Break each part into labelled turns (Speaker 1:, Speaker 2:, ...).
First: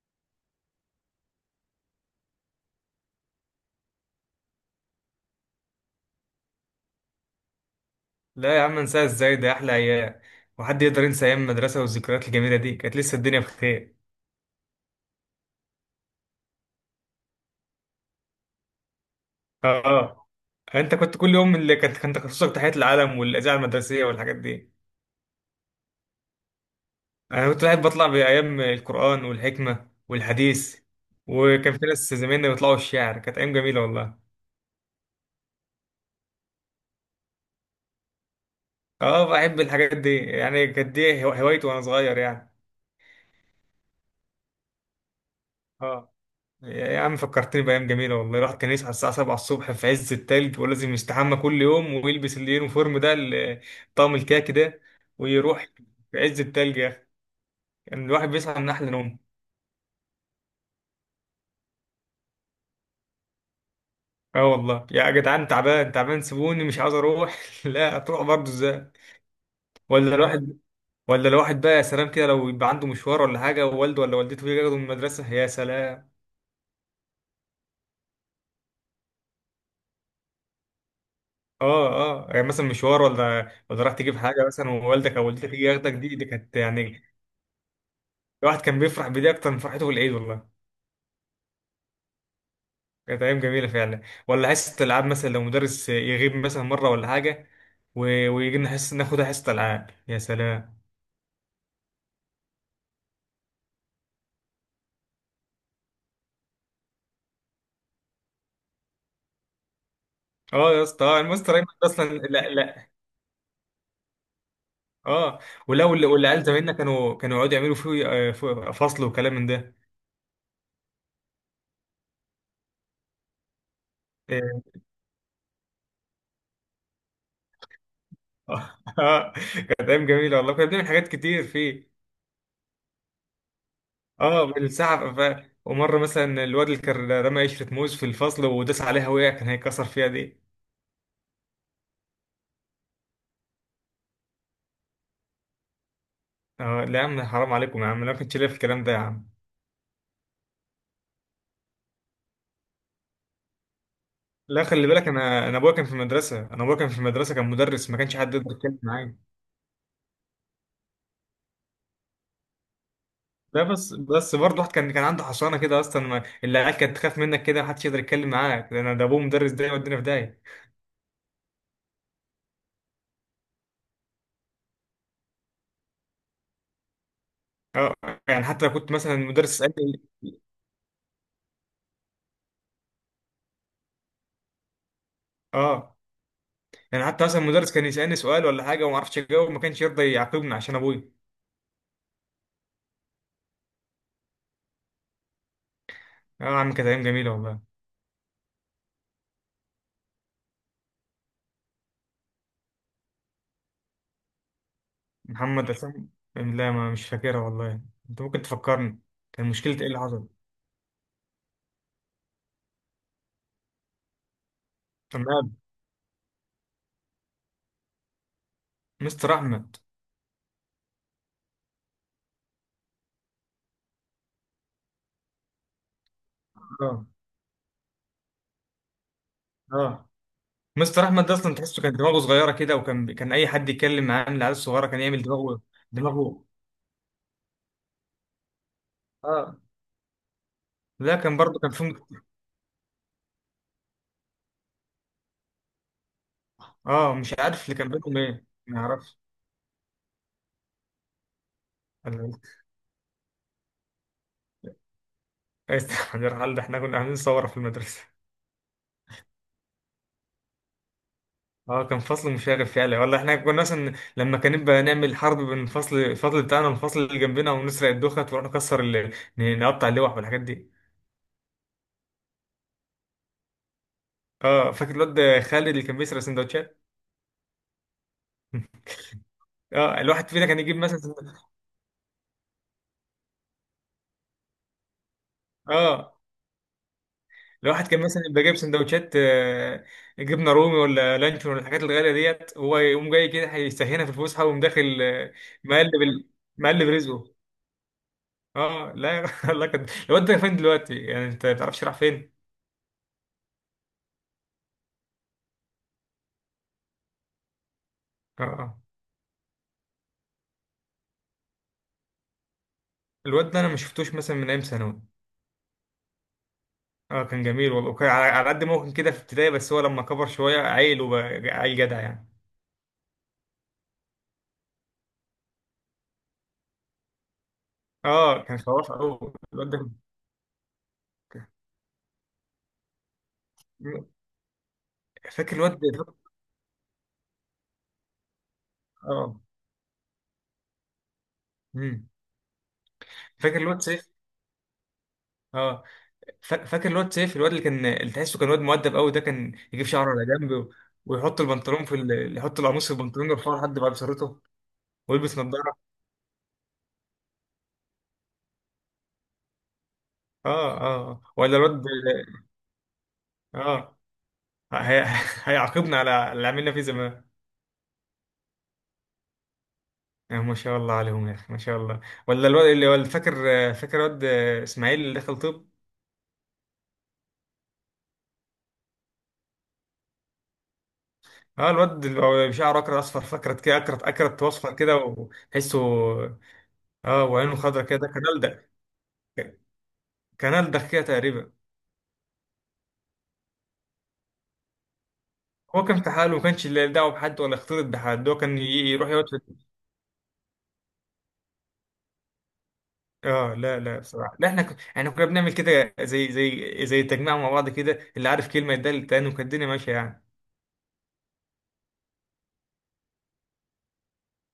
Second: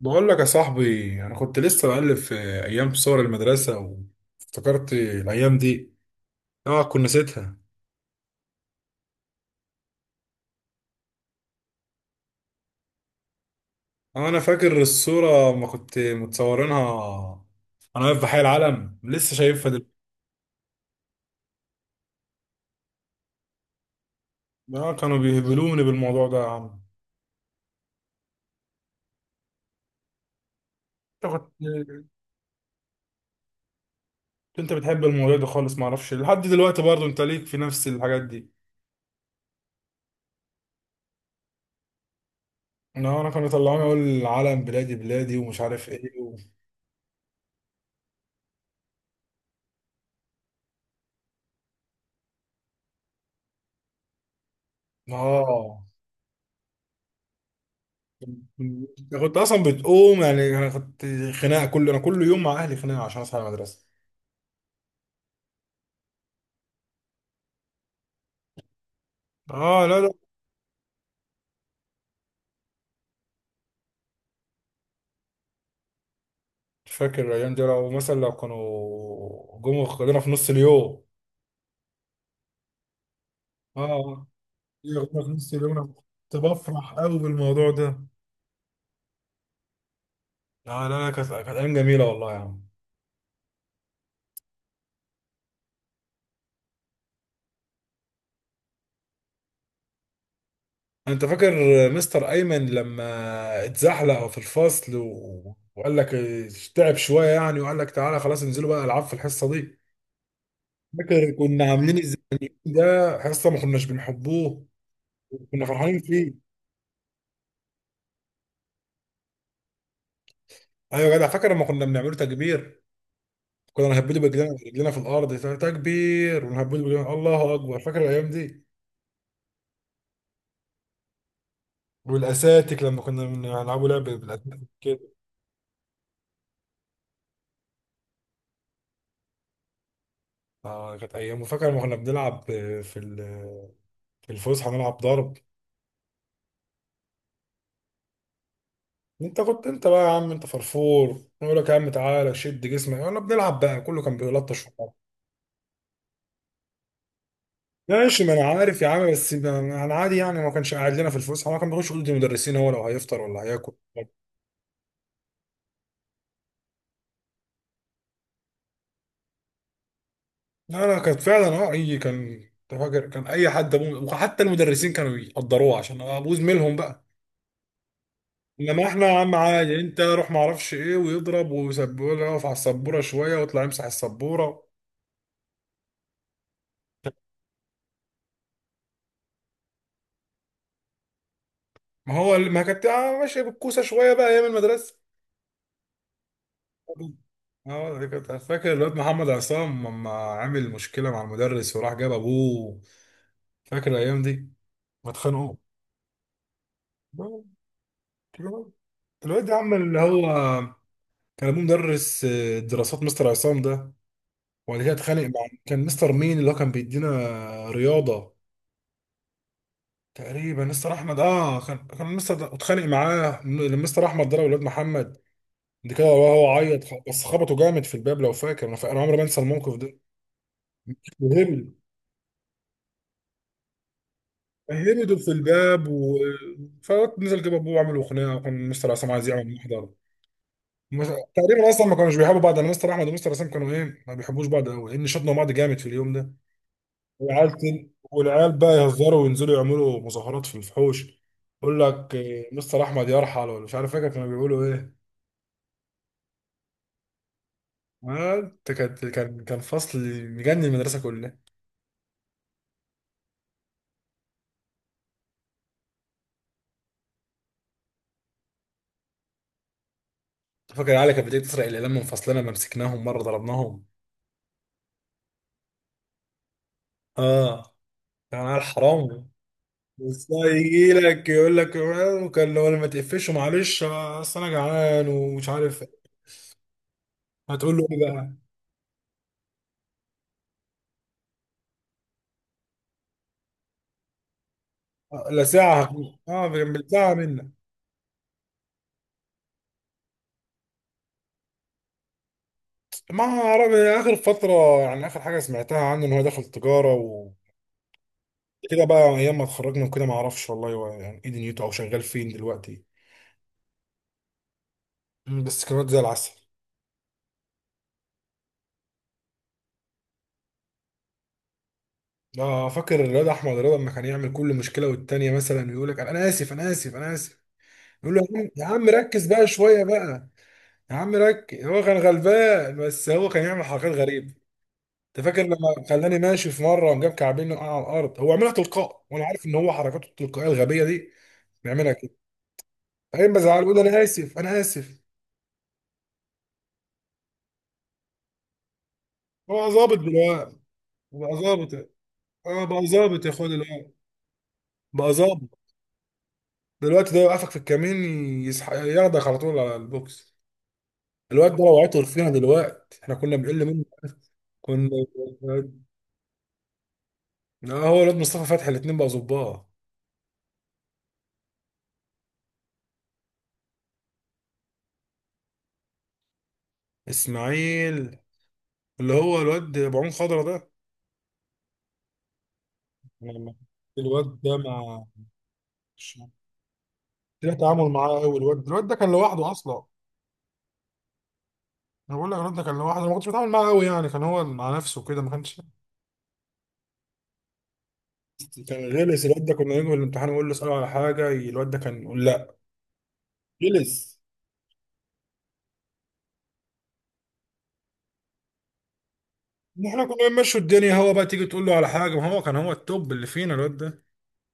Speaker 1: بقول لك يا صاحبي، انا كنت لسه بقلب في ايام صور المدرسه، وافتكرت الايام دي. اه، كنت نسيتها.
Speaker 2: لا يا عم، انساها ازاي؟ ده احلى ايام. وحد يقدر ينسى ايام المدرسه والذكريات الجميله دي؟ كانت لسه الدنيا بخير.
Speaker 1: آه، انا فاكر الصوره ما كنت متصورينها. انا واقف في حي العلم، لسه شايفها دلوقتي.
Speaker 2: اه، انت كنت كل يوم اللي كانت كان تخصصك تحية العلم والاذاعه المدرسيه والحاجات دي.
Speaker 1: اه، كانوا بيهبلوني بالموضوع ده يا عم.
Speaker 2: انا كنت قاعد بطلع بايام القران والحكمه والحديث،
Speaker 1: انت
Speaker 2: وكان في
Speaker 1: كنت
Speaker 2: ناس زمايلنا بيطلعوا الشعر، كانت ايام جميله والله.
Speaker 1: انت بتحب الموضوع ده خالص، ما اعرفش لحد دلوقتي. برضو انت ليك في نفس الحاجات دي.
Speaker 2: اه، بحب الحاجات دي، يعني كانت دي هوايتي وانا صغير يعني.
Speaker 1: اه، انا كانوا يطلعوني اقول العلم بلادي بلادي ومش عارف
Speaker 2: اه
Speaker 1: ايه
Speaker 2: يا عم، فكرتني بأيام جميلة والله. الواحد كان يصحى الساعة 7 الصبح في عز التلج، ولازم يستحمى كل يوم ويلبس اليونيفورم ده، طقم الكاكي ده، ويروح
Speaker 1: اه،
Speaker 2: في عز التلج يا أخي. يعني الواحد بيصحى من أحلى نوم.
Speaker 1: أنا كنت اصلا بتقوم، يعني انا كنت خناقه انا كل يوم مع اهلي، خناقه عشان اصحى المدرسه.
Speaker 2: اه والله يا جدعان، تعبان تعبان سيبوني مش عاوز أروح لا هتروح برضه، إزاي؟
Speaker 1: اه، لا لا،
Speaker 2: ولا الواحد، ولا الواحد بقى يا سلام كده لو يبقى عنده مشوار ولا حاجة، ووالده ولا والدته يجي ياخده من المدرسة، يا سلام.
Speaker 1: مش فاكر الايام دي، لو مثلا كانوا جم خدونا في نص اليوم.
Speaker 2: اه. اه يعني مثلا مشوار، ولا راح تجيب
Speaker 1: اه،
Speaker 2: حاجة مثلا، ووالدك
Speaker 1: ياخدونا
Speaker 2: أو
Speaker 1: في
Speaker 2: والدتك
Speaker 1: نص
Speaker 2: يجي
Speaker 1: اليوم، انا
Speaker 2: ياخدك، دي
Speaker 1: كنت
Speaker 2: كانت
Speaker 1: بفرح
Speaker 2: يعني
Speaker 1: قوي بالموضوع ده.
Speaker 2: الواحد كان بيفرح بدي اكتر من فرحته بالعيد والله.
Speaker 1: لا لا لا، كانت ايام جميله والله يا عم.
Speaker 2: كانت ايام جميله فعلا. ولا حصه العاب مثلا لو مدرس يغيب مثلا مره ولا حاجه و... ويجي لنا حصه ناخدها حصه العاب يا سلام.
Speaker 1: انت فاكر مستر ايمن لما اتزحلق في الفصل و... وقال لك تعب شويه، يعني وقال لك تعالى خلاص، انزلوا بقى العاب في الحصه دي.
Speaker 2: اه يا اسطى،
Speaker 1: فاكر
Speaker 2: المستر
Speaker 1: كنا
Speaker 2: ايمن ده
Speaker 1: عاملين
Speaker 2: اصلا لا
Speaker 1: ازاي؟ ده
Speaker 2: لا.
Speaker 1: حصه ما كناش بنحبوه،
Speaker 2: اه،
Speaker 1: كنا فرحانين فيه.
Speaker 2: والعيال زمايلنا كانوا يقعدوا يعملوا فيه، فيه فصل وكلام من ده.
Speaker 1: ايوه يا جدع، فاكر لما كنا بنعمله تكبير، كنا نهبده برجلنا
Speaker 2: اه.
Speaker 1: برجلنا في الارض، تكبير، ونهبده برجلنا، الله اكبر. فاكر الايام دي؟
Speaker 2: كانت ايام جميله والله، كنا بنعمل حاجات كتير فيه.
Speaker 1: والاساتيك، لما كنا بنلعبوا لعبه
Speaker 2: اه
Speaker 1: بالاساتيك كده.
Speaker 2: بالساعه ومره مثلا الواد اللي كان رمى قشره موز في الفصل وداس عليها وقع، كان هيكسر فيها دي.
Speaker 1: اه، كانت ايام. وفاكر لما كنا بنلعب في الفسحه نلعب ضرب.
Speaker 2: اه لا يا عم، حرام عليكم يا عم، لا ما كنتش ليا في الكلام ده يا عم.
Speaker 1: انت بقى يا عم، انت فرفور، يقول لك يا عم تعالى شد جسمك، انا بنلعب، بقى كله كان بيلطش
Speaker 2: لا
Speaker 1: في
Speaker 2: خلي
Speaker 1: بعض.
Speaker 2: بالك، انا ابويا كان في مدرسه، انا ابويا كان في مدرسه، كان مدرس، ما كانش
Speaker 1: ماشي، ما
Speaker 2: حد
Speaker 1: انا
Speaker 2: يقدر يتكلم
Speaker 1: عارف يا عم،
Speaker 2: معايا.
Speaker 1: بس انا عادي يعني، ما كانش قاعد لنا في الفسحه، ما كان بيخش اوضه المدرسين، هو لو هيفطر ولا
Speaker 2: لا
Speaker 1: هياكل.
Speaker 2: بس برضه، واحد كان عنده حصانه كده اصلا، ما العيال كانت تخاف منك كده، ما حدش يقدر يتكلم معاك لان ده ابوه مدرس، ده يودينا في داهيه.
Speaker 1: لا لا، كانت فعلا. اه، اي كان أنت فاكر، كان اي حد ابوه، وحتى المدرسين كانوا يقدروه عشان ابوه زميلهم بقى.
Speaker 2: اه يعني حتى لو
Speaker 1: انما
Speaker 2: كنت
Speaker 1: احنا
Speaker 2: مثلا
Speaker 1: يا عم
Speaker 2: مدرس
Speaker 1: عادي، انت
Speaker 2: يسالني.
Speaker 1: روح، ما اعرفش ايه، ويضرب ويسبوله يقف على السبوره شويه ويطلع يمسح السبوره.
Speaker 2: اه يعني حتى مثلا مدرس كان يسالني سؤال ولا حاجه وما اعرفش اجاوب، ما كانش يرضى يعاقبني عشان ابويا.
Speaker 1: ما هو، ما كانت ماشيه بالكوسه شويه بقى ايام المدرسه.
Speaker 2: اه يا عم كانت ايام جميله والله.
Speaker 1: اه، دي كانت فاكر الواد محمد عصام لما عامل مشكله مع المدرس وراح جاب ابوه. فاكر الايام دي؟ ما اتخانقوا.
Speaker 2: محمد اسامه؟ لا، ما مش فاكرها
Speaker 1: الواد
Speaker 2: والله. انت ممكن تفكرني؟
Speaker 1: الواد
Speaker 2: كان
Speaker 1: ده
Speaker 2: مشكله،
Speaker 1: عمل
Speaker 2: ايه اللي
Speaker 1: اللي هو
Speaker 2: حصل؟
Speaker 1: كان ابوه مدرس دراسات، مستر عصام ده. وبعد كده اتخانق مع،
Speaker 2: تمام.
Speaker 1: كان مستر مين اللي هو كان بيدينا رياضة؟
Speaker 2: مستر احمد.
Speaker 1: تقريبا مستر احمد. اه، كان مستر ده اتخانق معاه. مستر احمد ضرب الواد محمد دي كده، وهو عيط،
Speaker 2: اه.
Speaker 1: بس خبطه جامد في الباب، لو فاكر. انا عمري ما انسى الموقف ده.
Speaker 2: اه، مستر احمد ده اصلا
Speaker 1: وهبل،
Speaker 2: تحسه كان دماغه صغيره كده، وكان، اي حد يتكلم معاه من العيال الصغيره كان
Speaker 1: هبدوا
Speaker 2: يعمل
Speaker 1: في
Speaker 2: دماغه،
Speaker 1: الباب
Speaker 2: دماغه.
Speaker 1: فنزل جاب ابوه وعملوا خناقه، وكان مستر عصام عايز يعمل
Speaker 2: اه
Speaker 1: محضر. مس-
Speaker 2: لا، كان برضه
Speaker 1: تقريبا
Speaker 2: كان في.
Speaker 1: اصلا ما كانوش بيحبوا بعض، انا مستر احمد ومستر عصام كانوا ايه، ما بيحبوش بعض قوي، لان شطنوا بعض جامد في اليوم ده.
Speaker 2: اه مش عارف اللي كان بينهم ايه،
Speaker 1: والعيال بقى
Speaker 2: ما اعرفش.
Speaker 1: يهزروا وينزلوا يعملوا مظاهرات في الفحوش، يقول لك
Speaker 2: أنا-
Speaker 1: إيه، مستر احمد يرحل، ولا مش عارف، فاكر كانوا بيقولوا ايه؟
Speaker 2: استحمل يا رحال، ده احنا كنا عاملين ثوره في المدرسه.
Speaker 1: ما انت، كان فصل مجنن المدرسه كلها.
Speaker 2: اه كان فصل مشاغب فعلا والله، احنا كنا مثلا لما كان نبقى نعمل حرب بين الفصل، الفصل بتاعنا والفصل اللي جنبنا، ونسرق الدخت ونروح نكسر نقطع اللوح والحاجات دي.
Speaker 1: فاكر العيال كانت بتيجي تسرق الاقلام من فصلنا، ما مسكناهم مره ضربناهم.
Speaker 2: اه فاكر الواد خالد اللي كان بيسرق سندوتشات؟
Speaker 1: اه، كان عيال حرام.
Speaker 2: اه الواحد
Speaker 1: بس هو
Speaker 2: فينا كان يجيب
Speaker 1: يجي
Speaker 2: مثلا.
Speaker 1: لك يقول لك وكان لو أنا ما تقفش، معلش اصل انا جعان، ومش عارف إيه.
Speaker 2: اه
Speaker 1: هتقول له
Speaker 2: الواحد
Speaker 1: ايه
Speaker 2: كان
Speaker 1: بقى؟
Speaker 2: مثلا يبقى جايب سندوتشات، جبنه رومي ولا لانشون ولا الحاجات الغاليه ديت، هو يقوم جاي كده هيستهينها في الفسحه، ويقوم داخل،
Speaker 1: لا ساعه.
Speaker 2: مقلب ال...
Speaker 1: اه،
Speaker 2: مقلب
Speaker 1: بالساعه
Speaker 2: رزقه.
Speaker 1: منك.
Speaker 2: اه لا الله، كان الواد ده فين دلوقتي يعني؟ انت ما تعرفش راح فين؟
Speaker 1: ما أعرف، هي آخر فترة، يعني آخر حاجة سمعتها عنه إن هو دخل تجارة وكده.
Speaker 2: اه آه.
Speaker 1: بقى أيام ما اتخرجنا وكده ما أعرفش والله، هو يعني إيه دنيته، أو شغال فين دلوقتي.
Speaker 2: الواد ده انا ما شفتوش مثلا من ايام ثانوي.
Speaker 1: مم، بس كان واد زي العسل.
Speaker 2: اه، كان جميل والله، وكان على، على قد ما هو كان كده في ابتدائي، بس هو لما كبر شويه عيل وبقى عيل جدع يعني.
Speaker 1: لا، فاكر الواد أحمد رضا لما كان يعمل كل مشكلة والتانية، مثلا يقول لك أنا آسف، أنا آسف، أنا آسف. يقول له يا
Speaker 2: اه،
Speaker 1: عم،
Speaker 2: كان
Speaker 1: يا عم
Speaker 2: خلاص
Speaker 1: ركز
Speaker 2: قوي
Speaker 1: بقى
Speaker 2: الواد
Speaker 1: شوية
Speaker 2: ده.
Speaker 1: بقى. يا عم ركز، هو كان غلبان، بس هو كان يعمل حركات غريبة. أنت فاكر
Speaker 2: فاكر
Speaker 1: لما
Speaker 2: الواد ده.
Speaker 1: خلاني ماشي في مرة وجاب كعبين وقع على الأرض، هو عملها تلقائي، وأنا
Speaker 2: اه.
Speaker 1: عارف إن هو حركاته التلقائية الغبية دي بيعملها.
Speaker 2: مم.
Speaker 1: بعدين
Speaker 2: فاكر
Speaker 1: بزعل، بقول
Speaker 2: الواد
Speaker 1: انا
Speaker 2: سيف.
Speaker 1: اسف، انا اسف.
Speaker 2: اه. فاكر الواد سيف، الواد اللي كان، اللي تحسه كان واد مؤدب قوي، ده كان
Speaker 1: هو
Speaker 2: يجيب
Speaker 1: ظابط
Speaker 2: شعره على جنب
Speaker 1: دلوقتي،
Speaker 2: و-
Speaker 1: بقى
Speaker 2: ويحط
Speaker 1: ظابط.
Speaker 2: البنطلون في ال... يحط
Speaker 1: اه، بقى
Speaker 2: القميص في
Speaker 1: ظابط يا
Speaker 2: البنطلون،
Speaker 1: اخويا
Speaker 2: يرفعه لحد بعد
Speaker 1: دلوقتي،
Speaker 2: بشرته،
Speaker 1: بقى
Speaker 2: ويلبس
Speaker 1: ظابط
Speaker 2: نظاره.
Speaker 1: دلوقتي. ده يوقفك في الكمين، ياخدك على طول على البوكس.
Speaker 2: اه اه آه.
Speaker 1: الواد
Speaker 2: ولا
Speaker 1: ده لو
Speaker 2: الواد.
Speaker 1: عطر فينا دلوقتي، احنا كنا بنقل منه.
Speaker 2: اه آه.
Speaker 1: كنا
Speaker 2: هيعاقبنا على اللي عملنا فيه زمان.
Speaker 1: اه، هو الواد مصطفى فتحي، الاتنين بقى ظباط.
Speaker 2: آه ما شاء الله عليهم يا اخي، ما شاء الله. ولا الواد اللي هو اللي فاكر، فاكر الواد اسماعيل اللي دخل طب.
Speaker 1: اسماعيل، اللي هو الواد ابو عون خضرا ده.
Speaker 2: اه الواد اللي هو شعره اكرت اصفر،
Speaker 1: لما-
Speaker 2: فكرت كده، اكرت
Speaker 1: الواد
Speaker 2: اكرت
Speaker 1: ده
Speaker 2: واصفر كده
Speaker 1: مع
Speaker 2: وتحسه.
Speaker 1: مش-
Speaker 2: اه
Speaker 1: لا،
Speaker 2: وعينه خضرا
Speaker 1: تعامل
Speaker 2: كده،
Speaker 1: معاه
Speaker 2: كان
Speaker 1: قوي.
Speaker 2: ألدغ.
Speaker 1: الواد ده كان لوحده اصلا.
Speaker 2: كان ألدغ كده تقريبا.
Speaker 1: انا بقول لك الواد ده كان لوحده، أنا ما كنتش بتعامل معاه قوي يعني، كان هو مع نفسه كده ما كانش.
Speaker 2: هو كان في حاله، ما كانش له دعوه بحد ولا يختلط بحد، هو كان
Speaker 1: كان
Speaker 2: يروح يقعد
Speaker 1: غلس
Speaker 2: في.
Speaker 1: الواد ده، كنا نيجي من الامتحان نقول له اساله على حاجه، الواد ده كان يقول لا.
Speaker 2: اه لا
Speaker 1: غلس.
Speaker 2: لا بصراحه، لا احنا احنا كنا بنعمل كده زي، زي، زي تجميع مع بعض كده، اللي عارف كلمه يدل التاني، وكانت الدنيا ماشيه
Speaker 1: احنا
Speaker 2: يعني.
Speaker 1: كنا بنمشي الدنيا، هو بقى تيجي تقول له على حاجه، ما هو كان هو التوب اللي فينا الواد ده.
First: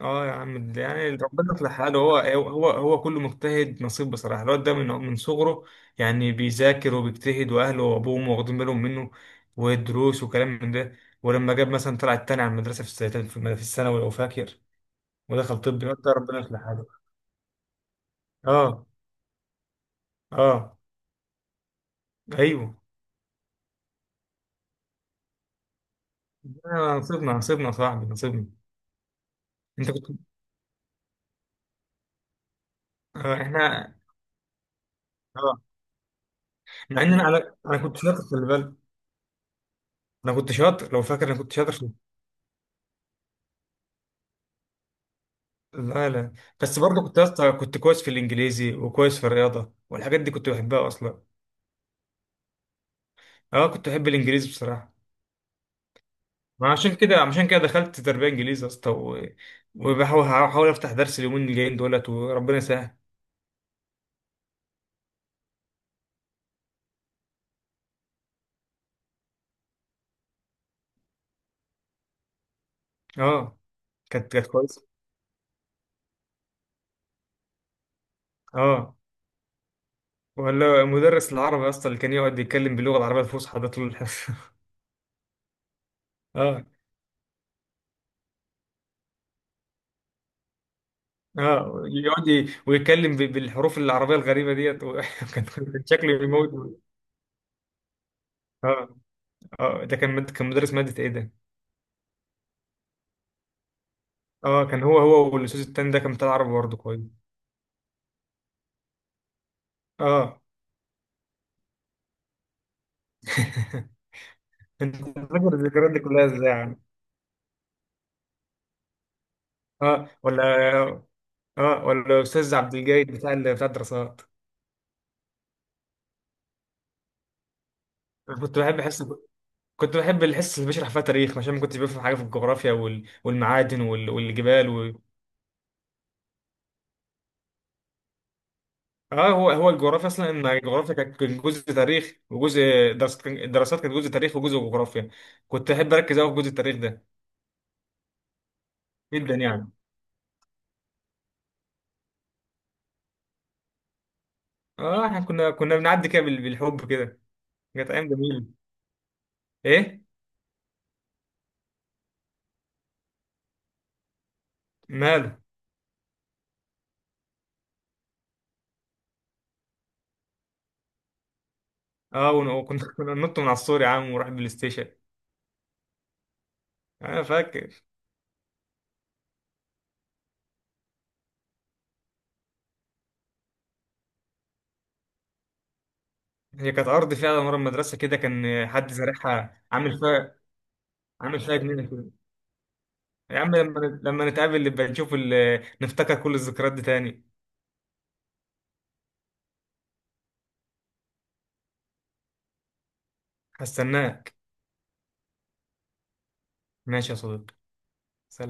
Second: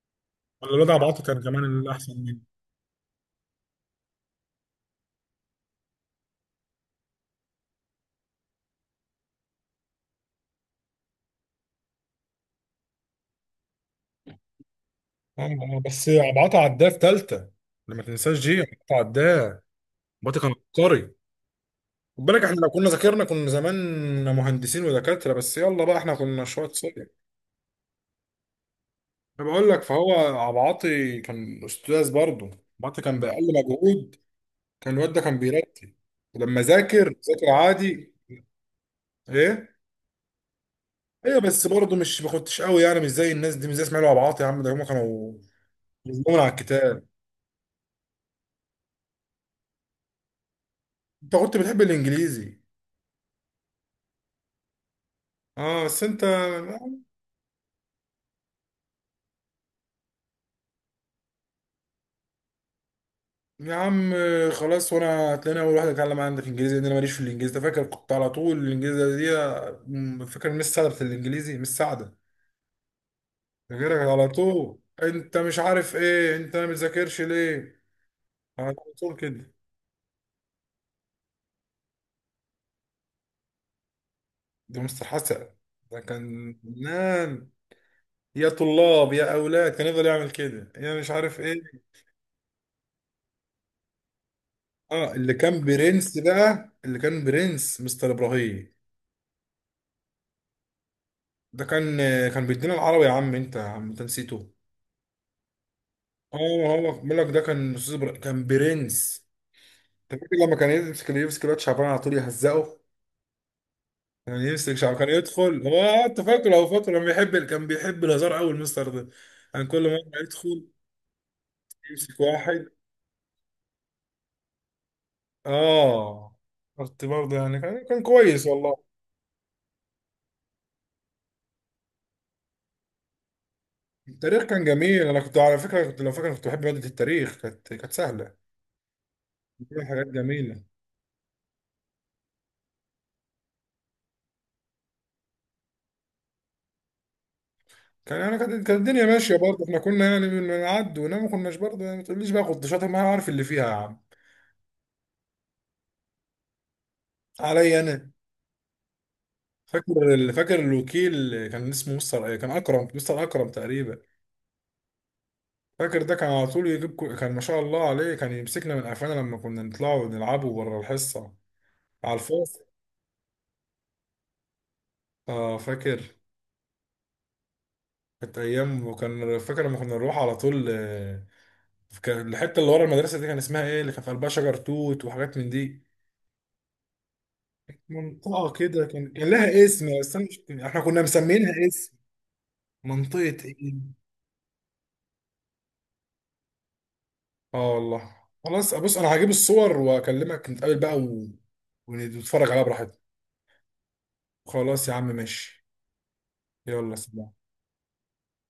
Speaker 2: اه يا عم
Speaker 1: ولا
Speaker 2: ده
Speaker 1: الواد
Speaker 2: يعني
Speaker 1: عبعاطه كان
Speaker 2: ربنا
Speaker 1: كمان
Speaker 2: يصلح
Speaker 1: اللي
Speaker 2: حاله، هو
Speaker 1: احسن منه.
Speaker 2: هو هو كله مجتهد نصيب بصراحه، الواد ده من صغره يعني بيذاكر وبيجتهد، واهله وابوه واخدين بالهم منه والدروس وكلام من ده. ولما جاب مثلا، طلع التاني على المدرسه في في الثانوي لو فاكر،
Speaker 1: اه،
Speaker 2: ودخل طب، الواد
Speaker 1: بس
Speaker 2: ده ربنا
Speaker 1: عبعاطه
Speaker 2: يصلح
Speaker 1: عداه في
Speaker 2: حاله.
Speaker 1: ثالثه. لما تنساش، جي
Speaker 2: اه.
Speaker 1: عبعاطه عداه. عبعاطه كان
Speaker 2: اه.
Speaker 1: عبقري. خد بالك، احنا لو
Speaker 2: ايوه.
Speaker 1: كنا ذاكرنا كنا زمان مهندسين ودكاتره، بس يلا بقى، احنا كنا شويه صغير.
Speaker 2: نصيبنا، نصيبنا يا صاحبي، نصيبنا.
Speaker 1: انا بقول لك
Speaker 2: انت
Speaker 1: فهو
Speaker 2: كنت.
Speaker 1: عبعاطي كان استاذ برضه. عبعاطي كان باقل
Speaker 2: احنا.
Speaker 1: مجهود، كان الواد ده كان
Speaker 2: اه،
Speaker 1: بيرتب. ولما
Speaker 2: مع
Speaker 1: ذاكر،
Speaker 2: ان انا،
Speaker 1: ذاكر
Speaker 2: أنا كنت
Speaker 1: عادي.
Speaker 2: شاطر خلي بالك،
Speaker 1: ايه؟
Speaker 2: انا كنت شاطر لو فاكر، انا
Speaker 1: ايوه،
Speaker 2: كنت
Speaker 1: بس
Speaker 2: شاطر في.
Speaker 1: برضه مش ما كنتش قوي يعني، مش زي الناس دي، مش زي اسماعيل وابعاط، يا عم ده هم كانوا
Speaker 2: لا لا،
Speaker 1: مجنون على
Speaker 2: بس برضه
Speaker 1: الكتاب.
Speaker 2: كنت يا اسطى كنت كويس في الانجليزي، وكويس في الرياضه، والحاجات دي كنت بحبها اصلا.
Speaker 1: انت كنت بتحب الانجليزي؟
Speaker 2: اه كنت بحب الانجليزي بصراحه.
Speaker 1: اه، بس انت
Speaker 2: ما عشان كده، دخلت تربيه انجليزي يا اسطى و- وبحاول هحاول افتح درس اليومين الجايين دولت، وربنا يسهل.
Speaker 1: يا عم، خلاص، وانا هتلاقيني اول واحد اتكلم عندك انجليزي، لان انا ماليش في الانجليزي ده، فاكر كنت على طول الانجليزي دي؟ فاكر مش سعده بتاعت الانجليزي؟ مش سعده،
Speaker 2: اه
Speaker 1: فاكرك على
Speaker 2: كانت
Speaker 1: طول،
Speaker 2: كويسه.
Speaker 1: انت مش عارف ايه، انت ما بتذاكرش ليه، على
Speaker 2: اه.
Speaker 1: طول كده.
Speaker 2: ولا مدرس العربي يا اسطى اللي كان يقعد يتكلم باللغه العربيه الفصحى ده طول الحصه.
Speaker 1: ده مستر حسن، ده كان
Speaker 2: اه.
Speaker 1: فنان، يا طلاب يا اولاد، كان يفضل يعمل كده، يا مش عارف ايه.
Speaker 2: اه يقعد ويتكلم بالحروف العربيه الغريبه ديت و
Speaker 1: اه، اللي
Speaker 2: كان،
Speaker 1: كان
Speaker 2: كان
Speaker 1: برنس
Speaker 2: شكله
Speaker 1: بقى
Speaker 2: يموت.
Speaker 1: اللي كان برنس مستر ابراهيم.
Speaker 2: اه. اه ده كان كان مدرس ماده ايه ده؟
Speaker 1: ده كان بيدينا العربي، يا عم انت، يا عم انت نسيته.
Speaker 2: اه كان هو، والاستاذ التاني ده كان بتاع
Speaker 1: اه،
Speaker 2: عربي برضه
Speaker 1: هو بقول
Speaker 2: كويس.
Speaker 1: لك ده كان استاذ، كان برنس. انت فاكر
Speaker 2: اه.
Speaker 1: لما كان يمسك الواد شعبان على طول يهزقه؟ كان يمسك
Speaker 2: انت
Speaker 1: شعب كان
Speaker 2: فاكر
Speaker 1: يدخل هو،
Speaker 2: الذكريات دي
Speaker 1: انت
Speaker 2: كلها ازاي
Speaker 1: فاكره، هو
Speaker 2: يعني؟
Speaker 1: فاكره، كان بيحب الهزار قوي المستر ده. كان كل
Speaker 2: اه
Speaker 1: مره
Speaker 2: ولا.
Speaker 1: يدخل
Speaker 2: اه
Speaker 1: يمسك
Speaker 2: ولا استاذ
Speaker 1: واحد.
Speaker 2: عبد الجيد بتاع بتاع الدراسات.
Speaker 1: اه، قلت برضه يعني، كان
Speaker 2: أنا
Speaker 1: كويس
Speaker 2: كنت بحب
Speaker 1: والله.
Speaker 2: حس، كنت بحب الحصه اللي بيشرح فيها تاريخ، عشان ما كنتش بفهم حاجه في الجغرافيا والمعادن
Speaker 1: التاريخ كان
Speaker 2: والجبال.
Speaker 1: جميل، انا كنت على فكره، كنت لو فاكر، كنت بحب ماده التاريخ، كانت سهله،
Speaker 2: اه، هو
Speaker 1: فيها حاجات
Speaker 2: الجغرافيا اصلا، ان
Speaker 1: جميله.
Speaker 2: الجغرافيا كان جزء تاريخ وجزء، الدراسات كانت جزء تاريخ وجزء جغرافيا. كنت احب اركز قوي في جزء التاريخ ده،
Speaker 1: كان انا كانت كانت الدنيا
Speaker 2: جدا
Speaker 1: ماشيه برضه،
Speaker 2: يعني.
Speaker 1: احنا كنا يعني بنعد ونام، ما كناش برضه يعني، ما تقوليش بقى كنت شاطر، ما أنا عارف اللي فيها يا عم،
Speaker 2: اه احنا كنا بنعدي كده بالحب كده،
Speaker 1: عليا
Speaker 2: كانت ايام
Speaker 1: انا.
Speaker 2: جميله. ايه؟
Speaker 1: فاكر الوكيل كان اسمه مستر كان اكرم، مستر اكرم تقريبا.
Speaker 2: ماله؟
Speaker 1: فاكر ده كان على طول يجيب كان ما شاء الله عليه، كان يمسكنا من قفانا لما كنا نطلعوا نلعبوا بره الحصه على
Speaker 2: اه
Speaker 1: الفاصل.
Speaker 2: وكنا كنا ننط من على السور يا عم ونروح البلاي ستيشن.
Speaker 1: اه، فاكر
Speaker 2: انا فاكر.
Speaker 1: كانت ايام، وكان فاكر لما كنا نروح على طول، كان الحته اللي ورا المدرسه دي كان اسمها ايه، اللي كان في قلبها شجر توت وحاجات من دي،
Speaker 2: هي كانت ارض فيها مرة المدرسه كده،
Speaker 1: منطقه
Speaker 2: كان
Speaker 1: كده،
Speaker 2: حد
Speaker 1: كان
Speaker 2: زارعها
Speaker 1: لها اسم،
Speaker 2: عامل
Speaker 1: بس انا
Speaker 2: فيها،
Speaker 1: مش احنا كنا
Speaker 2: عامل فيها
Speaker 1: مسمينها
Speaker 2: جنينه
Speaker 1: اسم،
Speaker 2: كده.
Speaker 1: منطقه
Speaker 2: يا عم
Speaker 1: ايه؟
Speaker 2: لما نتقابل نبقى نشوف نفتكر كل الذكريات دي تاني.
Speaker 1: اه والله. خلاص، بص انا هجيب الصور واكلمك، نتقابل بقى ونتفرج عليها براحتنا.
Speaker 2: هستناك.
Speaker 1: خلاص يا عم، ماشي، يلا
Speaker 2: ماشي يا
Speaker 1: سلام.
Speaker 2: صديقي.